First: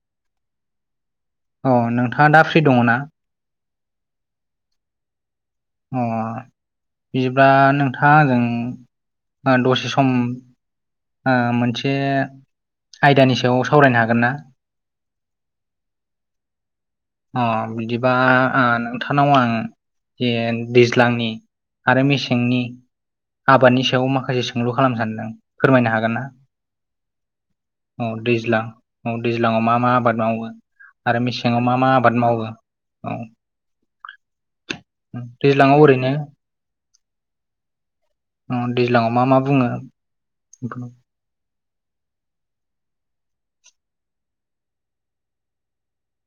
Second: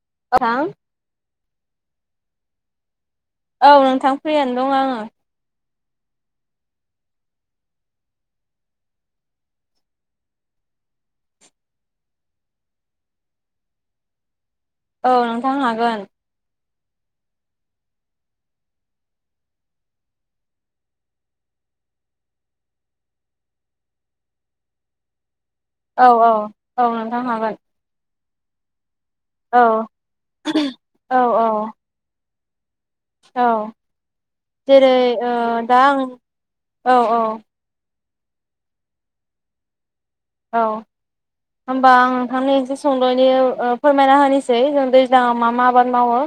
[unintelligible] अ नोंथाङा दा फ्रि दंङ‌‌'ना? औ नोंथां फ्रिआनो दं आङो। अ। बिदिब्ला नोंथांङा आंजों ओ दसे सम ओ मोनसे आयदानि सायाव सावरायनो हागोन ना? औ नोंथां हागोन। अ बिदिबा ओ नोंथांनाव आं दे दैज्लांनि आरो मेसेंनि आबादनि सायाव माखासे सोंलु खालामनो सानदों। फोरमायनो औ हागोन ना? औ औ नोंथां हागोन औ। दैज्लां, औ दैज्लांआव मा मा आबाद मावो औ आरो औ मेसेंआव मा मा आबाद मावो? औ जेरै ओ दा दैज्लाङाव आं ओरैनो औ औ। ओ दैज्लांआव मा मा बुङो? औ होमबा आं नोंथांनो एसे संद'यैनो ओ फोरमायना होनोसै जों दैज्लांङाव मा मा आबाद मावो।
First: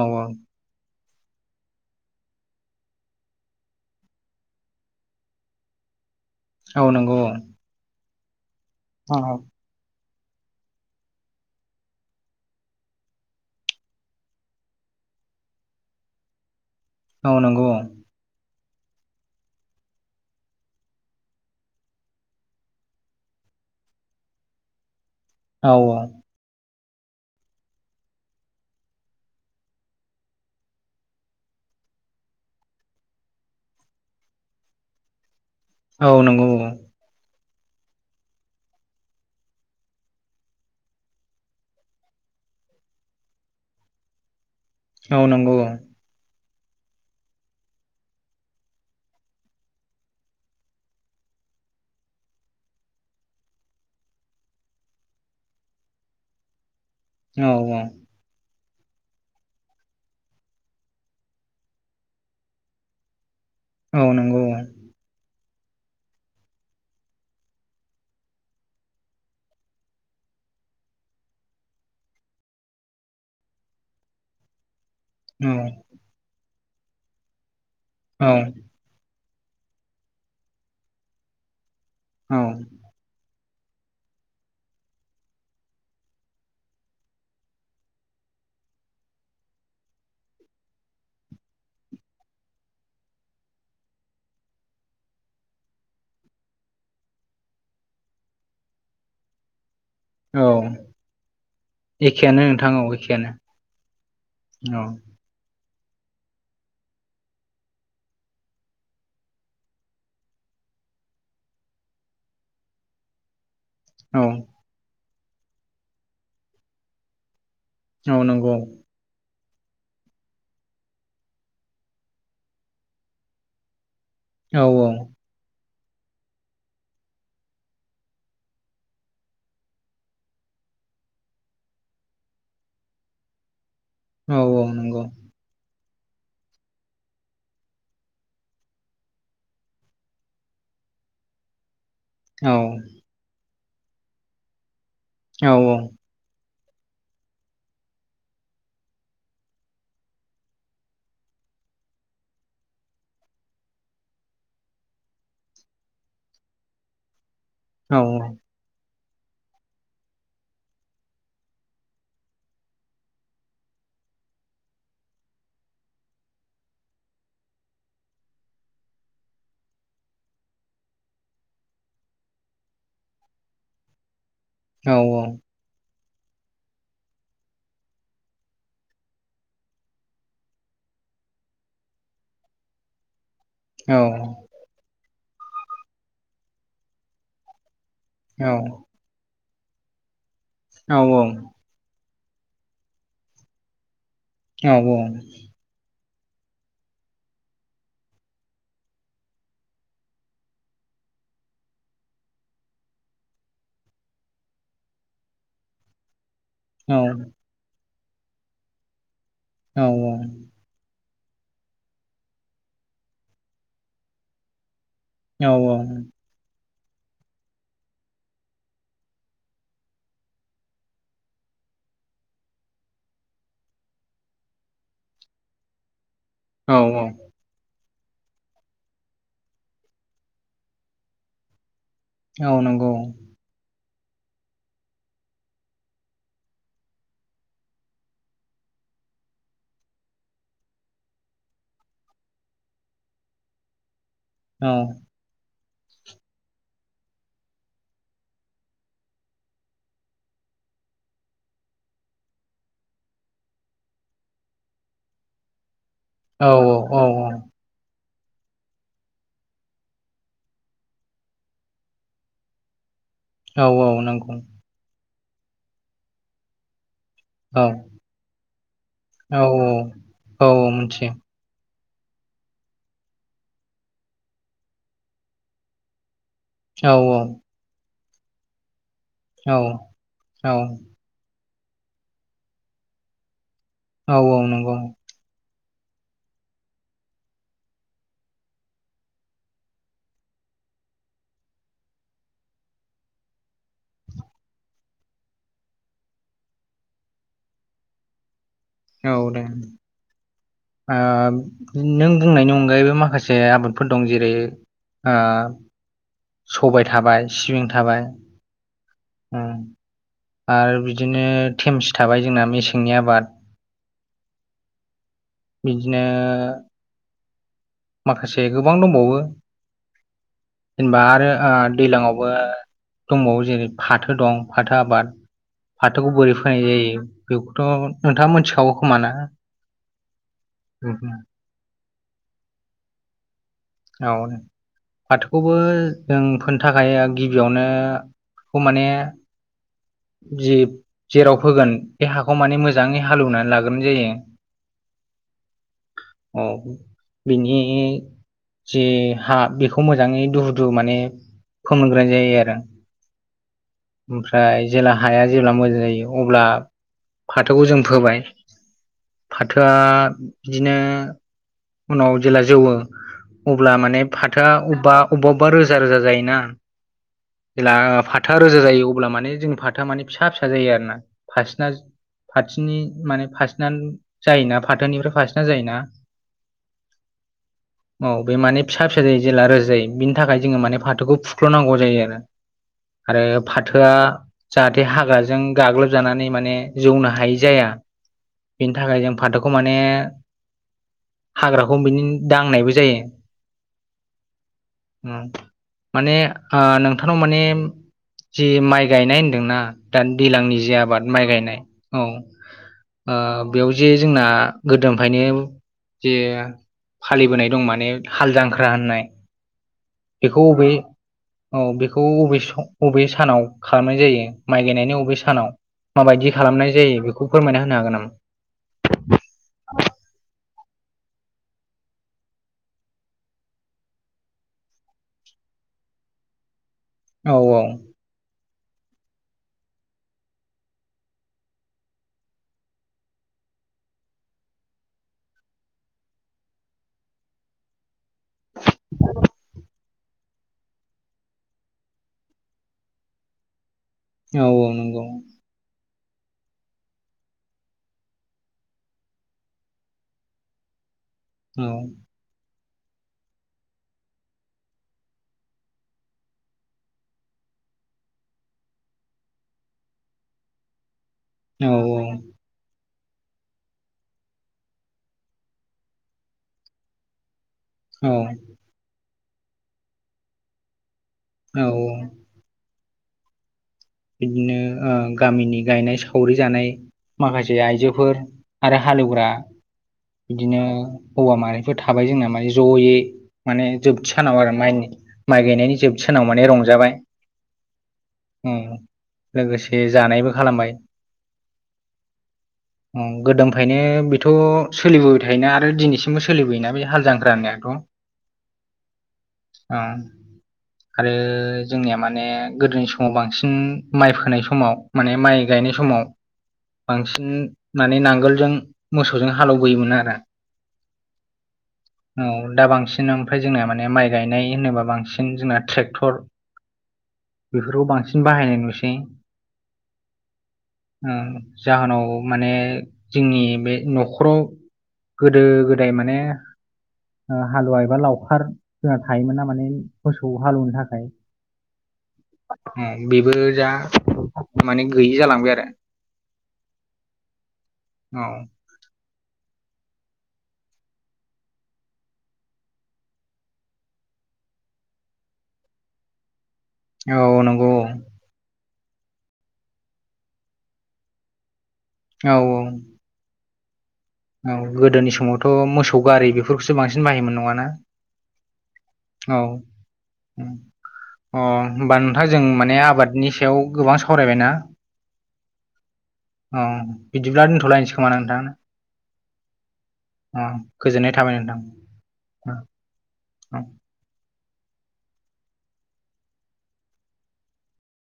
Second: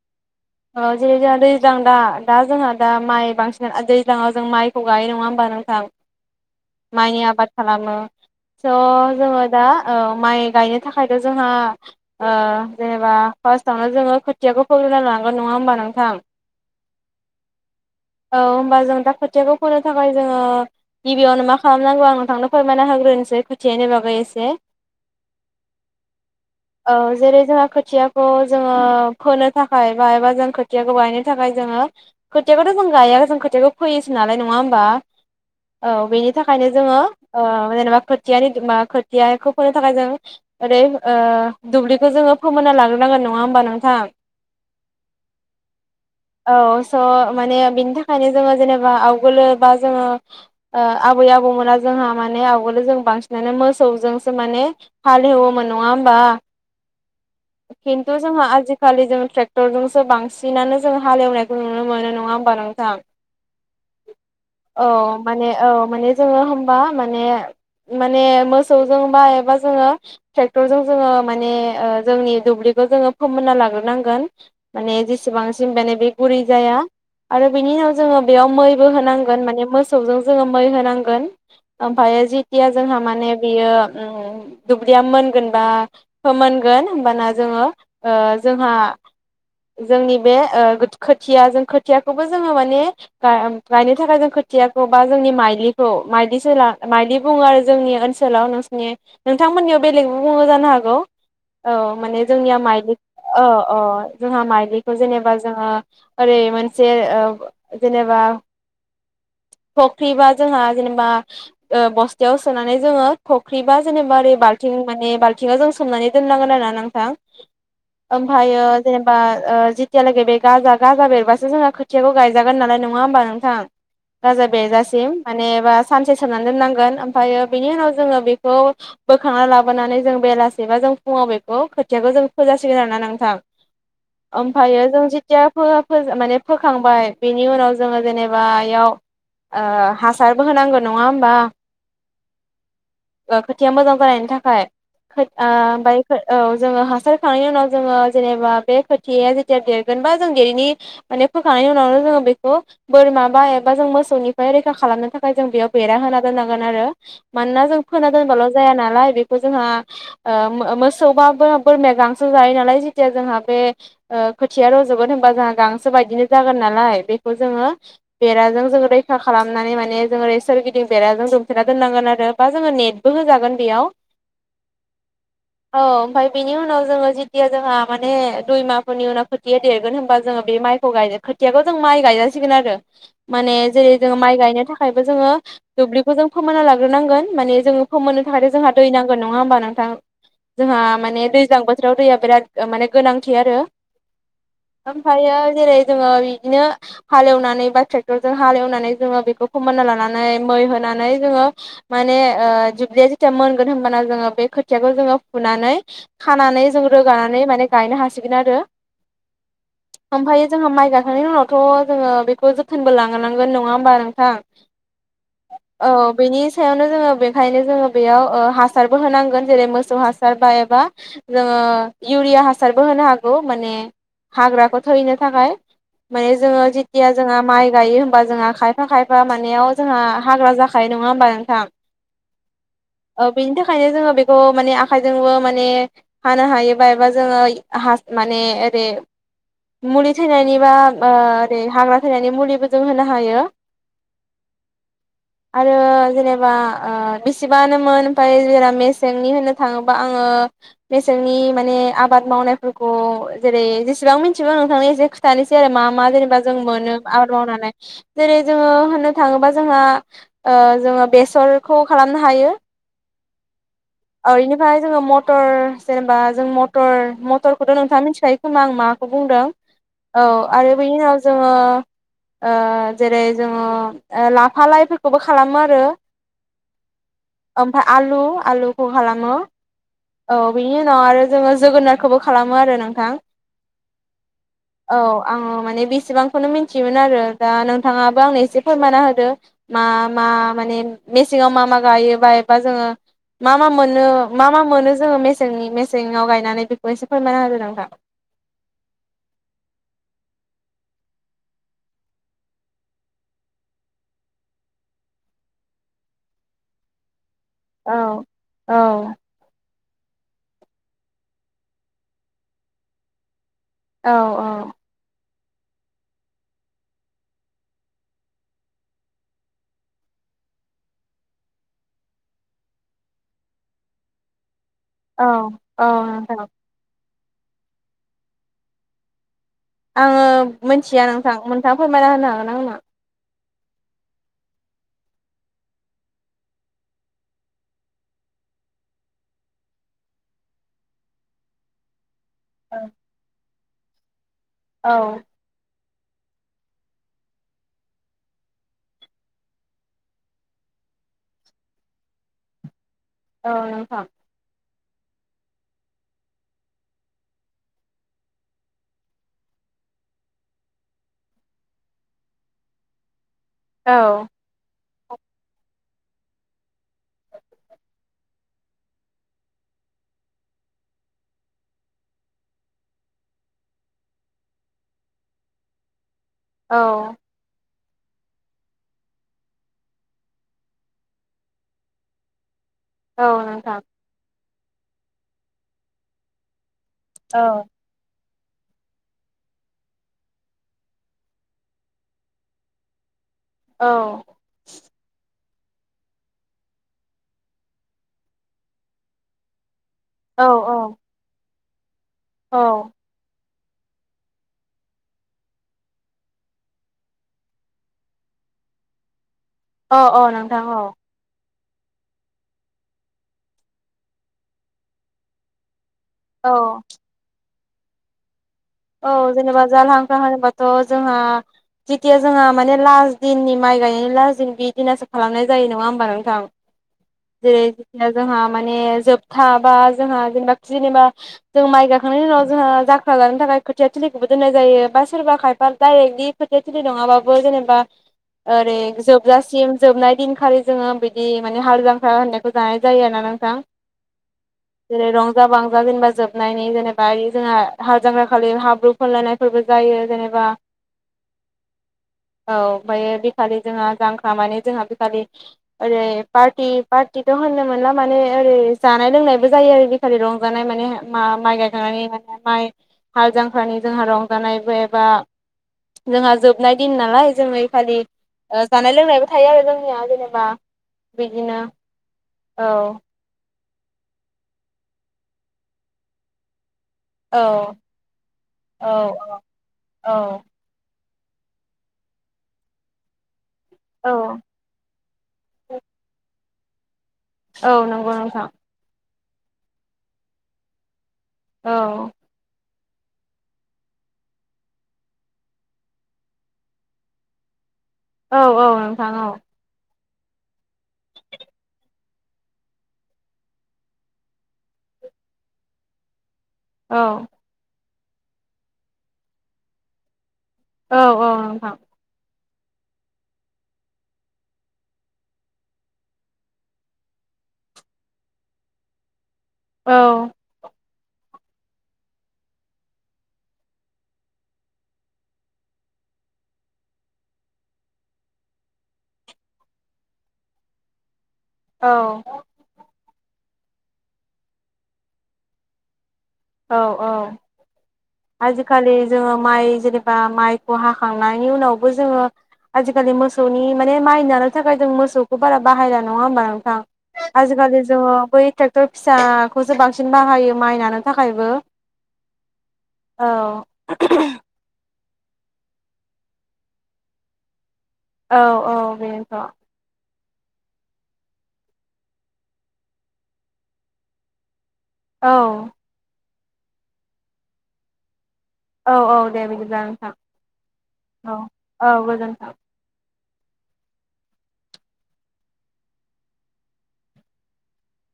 औ औ। ओ जेरै जोंहा दैज्लां दा दा जोंहा दा माइ बांसिना दैज्लांआव जों माइखौ गायो नङा होमबा नोंथां? [inaudible] नंगौ माइनि आबाद खालामो। स' औ जोंङो दा ओ माइ गायनो थाखायथ' जोंङो ओ जेनेबा फार्स्टआवनोआ जोङो खोथियाखौ फोग्रोना ला गौ नङा होमबा नोंथां? औ नोंगौ। औ होमबा जों दा खोथियाखौ फोनो थाखाय जोङो गिबियावनो मा खालामनांगौ आं नोंथांनो फोरमायना होग्रोनोसै। खोथियानि बागै एसे। औ औ। औ जेरै जोंहा खोथियाखौ जोङो फोनो थाखाय बा एबा जों खोथियाखौ गायनो थाखाय जों ङो खोथियाखौ जों गाया जों खोथिाखौ फैयोसो नालाय नङा होमबा औ औ बेनि नंगौ थाखायनो औ जोङो ओ जेनेबा खोथियानि मा खोथियाखौ फोनो थाखाय जों ओरै दुब्लिखौ जोंङो खौ फोमोनना लाग्रोनांगोन नङा होमबा नोंथां? औ नोंगौ। औ स' माने बिनि थाखायनो जोङो जेनेबा आवगोलो बा जोङो ओ आबै आबौमोना जोंहा माने नै आवगोलो जों बांसिनानै मोसौजोंसो माने हालेवोमोन नङा होमबा? औ औ खिथु जोंङा आजि खालि जों ट्रेक्टरजोंसो बांसिनानो जों हालेवनायखौ नुनो मोनो नङा होमबा नोंथां? औ नोंगौ औ। औ माने जोङो होनबा माने माने मोसौजों बा एबा जोङो ट्रेक्टरजों जोङो माने ओ जोंनि दुब्लि खो जोङो फोमोनना लाग्रोनांगोन। माने औ जेसेबांसिम बेनो बे गुरै जाया आरो बिनि उनाव जोङो औ बेयाव मैबो होनां गोन माने मोसौजों जोङो मै होनांगोन, ओमफाय औ जितिया जोंहा माने बेयो उम दुब्लिया मोनगोन बा फोनगोन होमबाना जोङो ओ जोंहा जोंनि बे ओ गोद खोथिया जों खो खोथियाखौबो जोङो माने गायनो ओमफ्राय गायनो थाखाय जों खोथियाखौ बा जोंनि माइलिखौ माइलि सोला माइलि बुङो आरो जोंनि ओनसोलाव नोंसिनि नोंथांमोननियाव बेलेगबो बुङो जानो औ हागौ। औ माने एखेयानो जोंनिया नोंथां औ माइलि एखेयानो अ अ जोंहा औ माइलिखौ जेनेबा जोङो ओरै मोनसे ओ जेनेबा फख्रिबा जोंहा जेनेबा ओ बस्तायाव सोनानै जोङो ख्रिबा औ जेनेबा ओरै बाल्थिं माने बाल्थिंङाव जों सोमनानै दोननांगोन आरो ना नोंथां औ नंगौ ओमफायो जेनेबा ओ जितियालागै बे गाजा- गाजा बेरबासो जोंङो खोथियाखौ गायजागोन नालाय नङा होमबा नोंथां गाजा औ बेर जासिम मानेबा सानसे सोमनानै दोननांगोन ओमफायो बेनि उनाव जोङो बेखौ बोखांना लाबोनानै जों बेलासेबा जो फु-फुङाव बेखौ खोथियाखौ जों फोजासिगोन आरोना नोंथां। औ औ ओमफायो नंगौ जों जितिया फोआ फोज माने फोखांबाय बिनि उनाव जोङो जेनेबायाव ओ हासारबो होनांगो नङा होमबा औ ओ खोथिया मोजां जानायनि थाखाय खोद ओ औ ओफाय खो औ जोङो हासार खांनायनि उनाव जोङो जेनेबा बे खोथिया जेतिया देरगोनबा जों देरनि माने फोखांनायनि उनावनो जोङो बेखौ बोरमा बा एबा जों मोसौनिफ्राय रैखा खालामनो थाखाय जों बेयाव बेरा हो होना दोनांगोन आरो मानोना जों औ फोना नंगौ औ नंगौ औ दोनबाल' जाया नालाय बेखौ जोंआ ओ मो-मोसौ बो-बोरमा गांसो जायो नालाय जितिया जोंहा बे ओ खोथिया रजबोद होनबा जोंङा गां सो बायदिनो जागोन नालाय बेखौ जोङो बेराजों जों रैखा खालामनानै माने जों ओरै सोरगिदिं बेरा जों दुमथेना दोननांगोन आरो बा जोङो नेटबो होजागोन बेयाव। औ औ अ ओमफाय बिनि उनाव जोङो जितिया जोंहा माने दुइमाहफोरनि उनाव खोथिया देरगोन होनबा जोङो बे माइ खौगाय खोथियाखौ जों माइ गायजासिगोन आरो माने जेरै जों माइ गायनो थाखायबो जोङो दुब्लिखौ जों फोमोना लाग्रोनांगोन माने जोङो फोमोननो थाखायथ' जोंहा दै नांगोन नङा होमबा नोंथां जोंहा माने दैज्लां बोथोराव दैया बिराद ओ माने गोनांथि आरो औ औ बे जोङो बिदिनो हलेवनानै बा ट्रेक्टर जों हालेवनानै जोंङो फोमोनना लानानै मैहो होनानै जोंङो माने ओ दुब्लि जितिया मोनगोन होनबाना जों बे खोथियाखो जोङो फुनानै खानानै जों रोगानानै माने गायनो हासिगोन आरो। ओमफायो जोंङो माइ गाखांनायनि उनावथ' जोङो बेखौ जोथोनबो लानांगोन नङा होमबा नोंथां। औ औ सायावनो जोङो बेखायनो जोङो बेयाव ओ हासारबो होनांगोन जेरै मोसौ हासार बा एबा जोङो ओ इउरिया हासार बो होनो हागौ माने हाग्राफोर थैनो थाखाय माने जोङो जितिया जोंहा माइ गायो बा जोंहा खायफा खायफा मानियाव जोंहा हाग्रा जाखायो नङा होमबा नोंथां औ नंगौ ओ बेनि थाखायनो जोङो बेखौ माने आखायजोंबो माने हानो हायोबा एबा जोङो हास माने ओरै [unintelligible] मुलि थैनायनि बा बो ओरै हाग्रा थैनायनि मुलिबो जों होनो हायो औ आरो जेनेबा ओ बेसेबानोमोन ओमफाय जा मेसेंनि होनो थाङोबा आङो [unintelligible] मेसेंनि माने आबाद मावनायफोरखौ जेरै जसेबां मि [unintelligible] बो नोंथांनि एसे खिथानोसै आरो मा मा जेनेबा जों मोनो आबाद मावनानै जेरै जोङो होननो थाङोबा जोंहा ओ जोङो बेसरखौ खालामनो हायो ओ इनिफाय जोङो मटर जेनेबा जों मटर मटरखौथ' नोंथाङा मिथिखायो खोमा आं माखौ बुंदों औ आरो बैनि उनाव जोङो ओ जेरै जोङो ओ लाफा लाइफोरखौबो खालामो आरो औ औ ओमफ्राय आलु आलुखौ खालामो औ औ बिनि उनाव आरो जोङो जोगोनारखोबो खालामो आरो नोंथां औ औ नंगौ औ आङो माने बेसेबांखौनो मिनथियोमोन आरो दा नोंथाङाबो आंनो एसे फोरमानना होदो मा मा माने मेसेंङाव मा मा गायो बा एबा जोङो मा मा मोननो मा मा मोनो जोङो मेसेंनि मेसेंआव गायनानै बेखौ एसे फोरमायना होदो नोंथा औ दों ओ [unintelligible] नों बुंनायनि अनगायैबो माखासे आबादफोर दं जेरै ओ सबाय थाबाय सिबिं औ थाबाय औ उम आरो बिदिनो थेमसि थाबाय जोंना मेसेंनि आबाद औ औ बिदिनो माखासे गोबां दंबावो जेनेबा आरो ओ दैलांआवबो दंबावो जेरै फाथो दं फाथो आबाद औ औ फाथोखौ बोरै नोंथां फोनाय जायो बेखौथ' नोंथाङा मोनथिखागौ खोमाना आङो मोनथिया नोंथां नोंथाङा फोरमायना होनो हागोन आंनो औ फाथोखौबो जों फोनथा गाया गिबियावनो बेखौ माने जि जेराव फोगोन बे हाखौ माने मोजाङै हालौउनानै लाग्रोनाय जायो औ औ बिनि जि हा बेखौ मोजाङै दुहु दुहु माने फोमग्रोनाय जायो आरो ओ नोंथां ओमफ्राय जेला हाया जेला मोजां जायो अब्ला फाथोखौ जों फोबाय फाथोआ बिदिनो उनाव जेला जौवो अब्ला औ माने फाथोआ अबबा अबबाबा रोजा रोजा जायोना जेला फाथोआ रोजा जायो अब्ला माने जोंनि फाथोआ माने फिसा फिसा जायो आरोना फारसेना ज फाथिनि माने फासिना जायोना फाथोनिफ्राय फासिना जायोना औ औ बे माने फिसा फिसा जायो जेला रोजायो बिनि थाखाय जोङो माने फाथोखौ फुख्ल'नांगौ जायो आरो औ आरो नोंथां फाथोआ जाहाथे हाग्राजों गाग्लोबजानानै माने जौनो हायि औ जाया बेनि थाखाय जों फाथोखौ माने हाग्राखौ बिनि दांनायबो ज जायो औ उम माने ओ नोंथांनाव मानेम जि माइ गायनाय होन्दोंना दान औ दैलांनि जे आबाद माइ गायनाय औ औ ओ बेयाव जे जोंना गोदोमफायनो जे फालिबोनाय दं माने हाल जांख्रा होननाय अ अ बेखौ नोंथां अबे औ औ बेखौ अबे स अबे सानाव खालामनाय जायो माइ गायनायनि अबे सानाव माबायदि औ खालामनाय जायो बेखौ फोरमायना होनो हागोन नामा? औ जेनेबा जारलाहांखार होनबाथ' जोंहा जेतिया जोंहा माने लास्ट दिननि माइ गायनायनि लास्ट दिन बि दिनासो खालामनाय जायो नङा होमबा नोंथां औ जेरै जेथिया जोंहाम माने जोबथा बा जोंहा जेनेबा जेनेबा जों माइ गाखांनायनि उनाव जोंहा जाख्रा जानो थाखाय खोथिया थिलिखौबो दोननाय जायो बा सोरबा खायफा डाइरेक्टलि खोथिया थिलि नङाबाबो जेनेबा ओरै जोबजासिम जोबनाय दिन खालि जोङो बिदि माने हाल जांखा होननायखौ जानाय जायो आरोना नोंथां औ औ नंगौ जेरै रंजा बांजा जेनेबा जोबनायनि जेनेबा इ जोंहा हालजांग्राख खालि हाब्रु फुनलायनायफोरबो जायो जेनेबा औ औ ओमफाय बेखालि जोंहा जांख्रा माने जोंहा बेखालि ओरै पार्टि पार्टि दं होननो मोनला माने ओरै जानाय लोंनायबो जायो आरो बेखालि रंजानाय माने मा माइ औ गायखांनायनि माइ हाल जांख्रानि जोंहा रंजानायबो एबा जोंहा जोबनाय दिन नालाय जोंङो खालि औ ओ जानाय लोंनायबो थायो आरो जोंनिया जेनेबा बिदिनो औ औ बिदिनो ओ गामिनि गायनाय सावरि जानाय औ माखासे आइजोफोर आरो औ हालेवग्रा औ बिदिनो हौवा माहारिफोर थाबाय जोंना माने जयै माने जोबथि औ सानाव आरो माइनि माइ गायनायनि जोबथिसानाव माने रंजाबाय औ नंगौ नोंथां उम, लोगोसे जानायबो खालामबाय औ अं गोदोनिफ्रायायनो बेथ' सोलिबोबाय थायोना आरो दिनैसिमबो सोलिबोयोना बे हाल जांख्रा होननायखौ औ औ नोंथां औ आरो जोंनिया माने गोदोनि समाव बांसिन माइ फोनाय समाव माने माइ गायनाय समाव औ बांसिन माने नांगोलजों मोसौजों हालौबोयोमोन आरो औ औ नोंथां दा बांसिन ओमफ्राय जोंनो माने माइ गायनाय होनोबा बांसिन जोंना ट्रेक्टर बेफोरखौ बांसिन बाहायनाय नुसै औ उम जाहोनाव माने जोंनि बे न'खराव गोदो गोदाय माने हालुवा एबा लावखार जोंहा थायोमोन ना माने मोसौ हालौवनो थाखाय औ उम बेबो जा माने गैयि जालांबाय आरो औ औ औ आजिखालि जोंङो माइ जेनेब बा माइखौ हाखांनायनि उनावबो जोंङो आजिखालि मोसौनि माने माइ नानो थाखाय जों मोसौखौ बारा बाहायना नंङा होमबा नो थां औ नंगौ आजखालि जोंङो बै ट्रेक्टर फिसाखौसो बांसिन बाहायो माइ नानो थाखायबो औ औ औ औ गोदोनि समावथ' मोसौ गारि बेफोरखौसो बांसिन बाहायोमोन नङाना औ औ औ बेनोथ' अ होमबा नोंथां जों माने आबादनि सायाव गोबां सावरायबायना औ अ बिदिब्ला दोनथ लायनोसै खोमा नोंथां औ औ दे बिदिब्ला नोंथां [unintelligible] अ गोजोननाय औ थाबाय औ गोजोन्थों नोंथां [inaudible]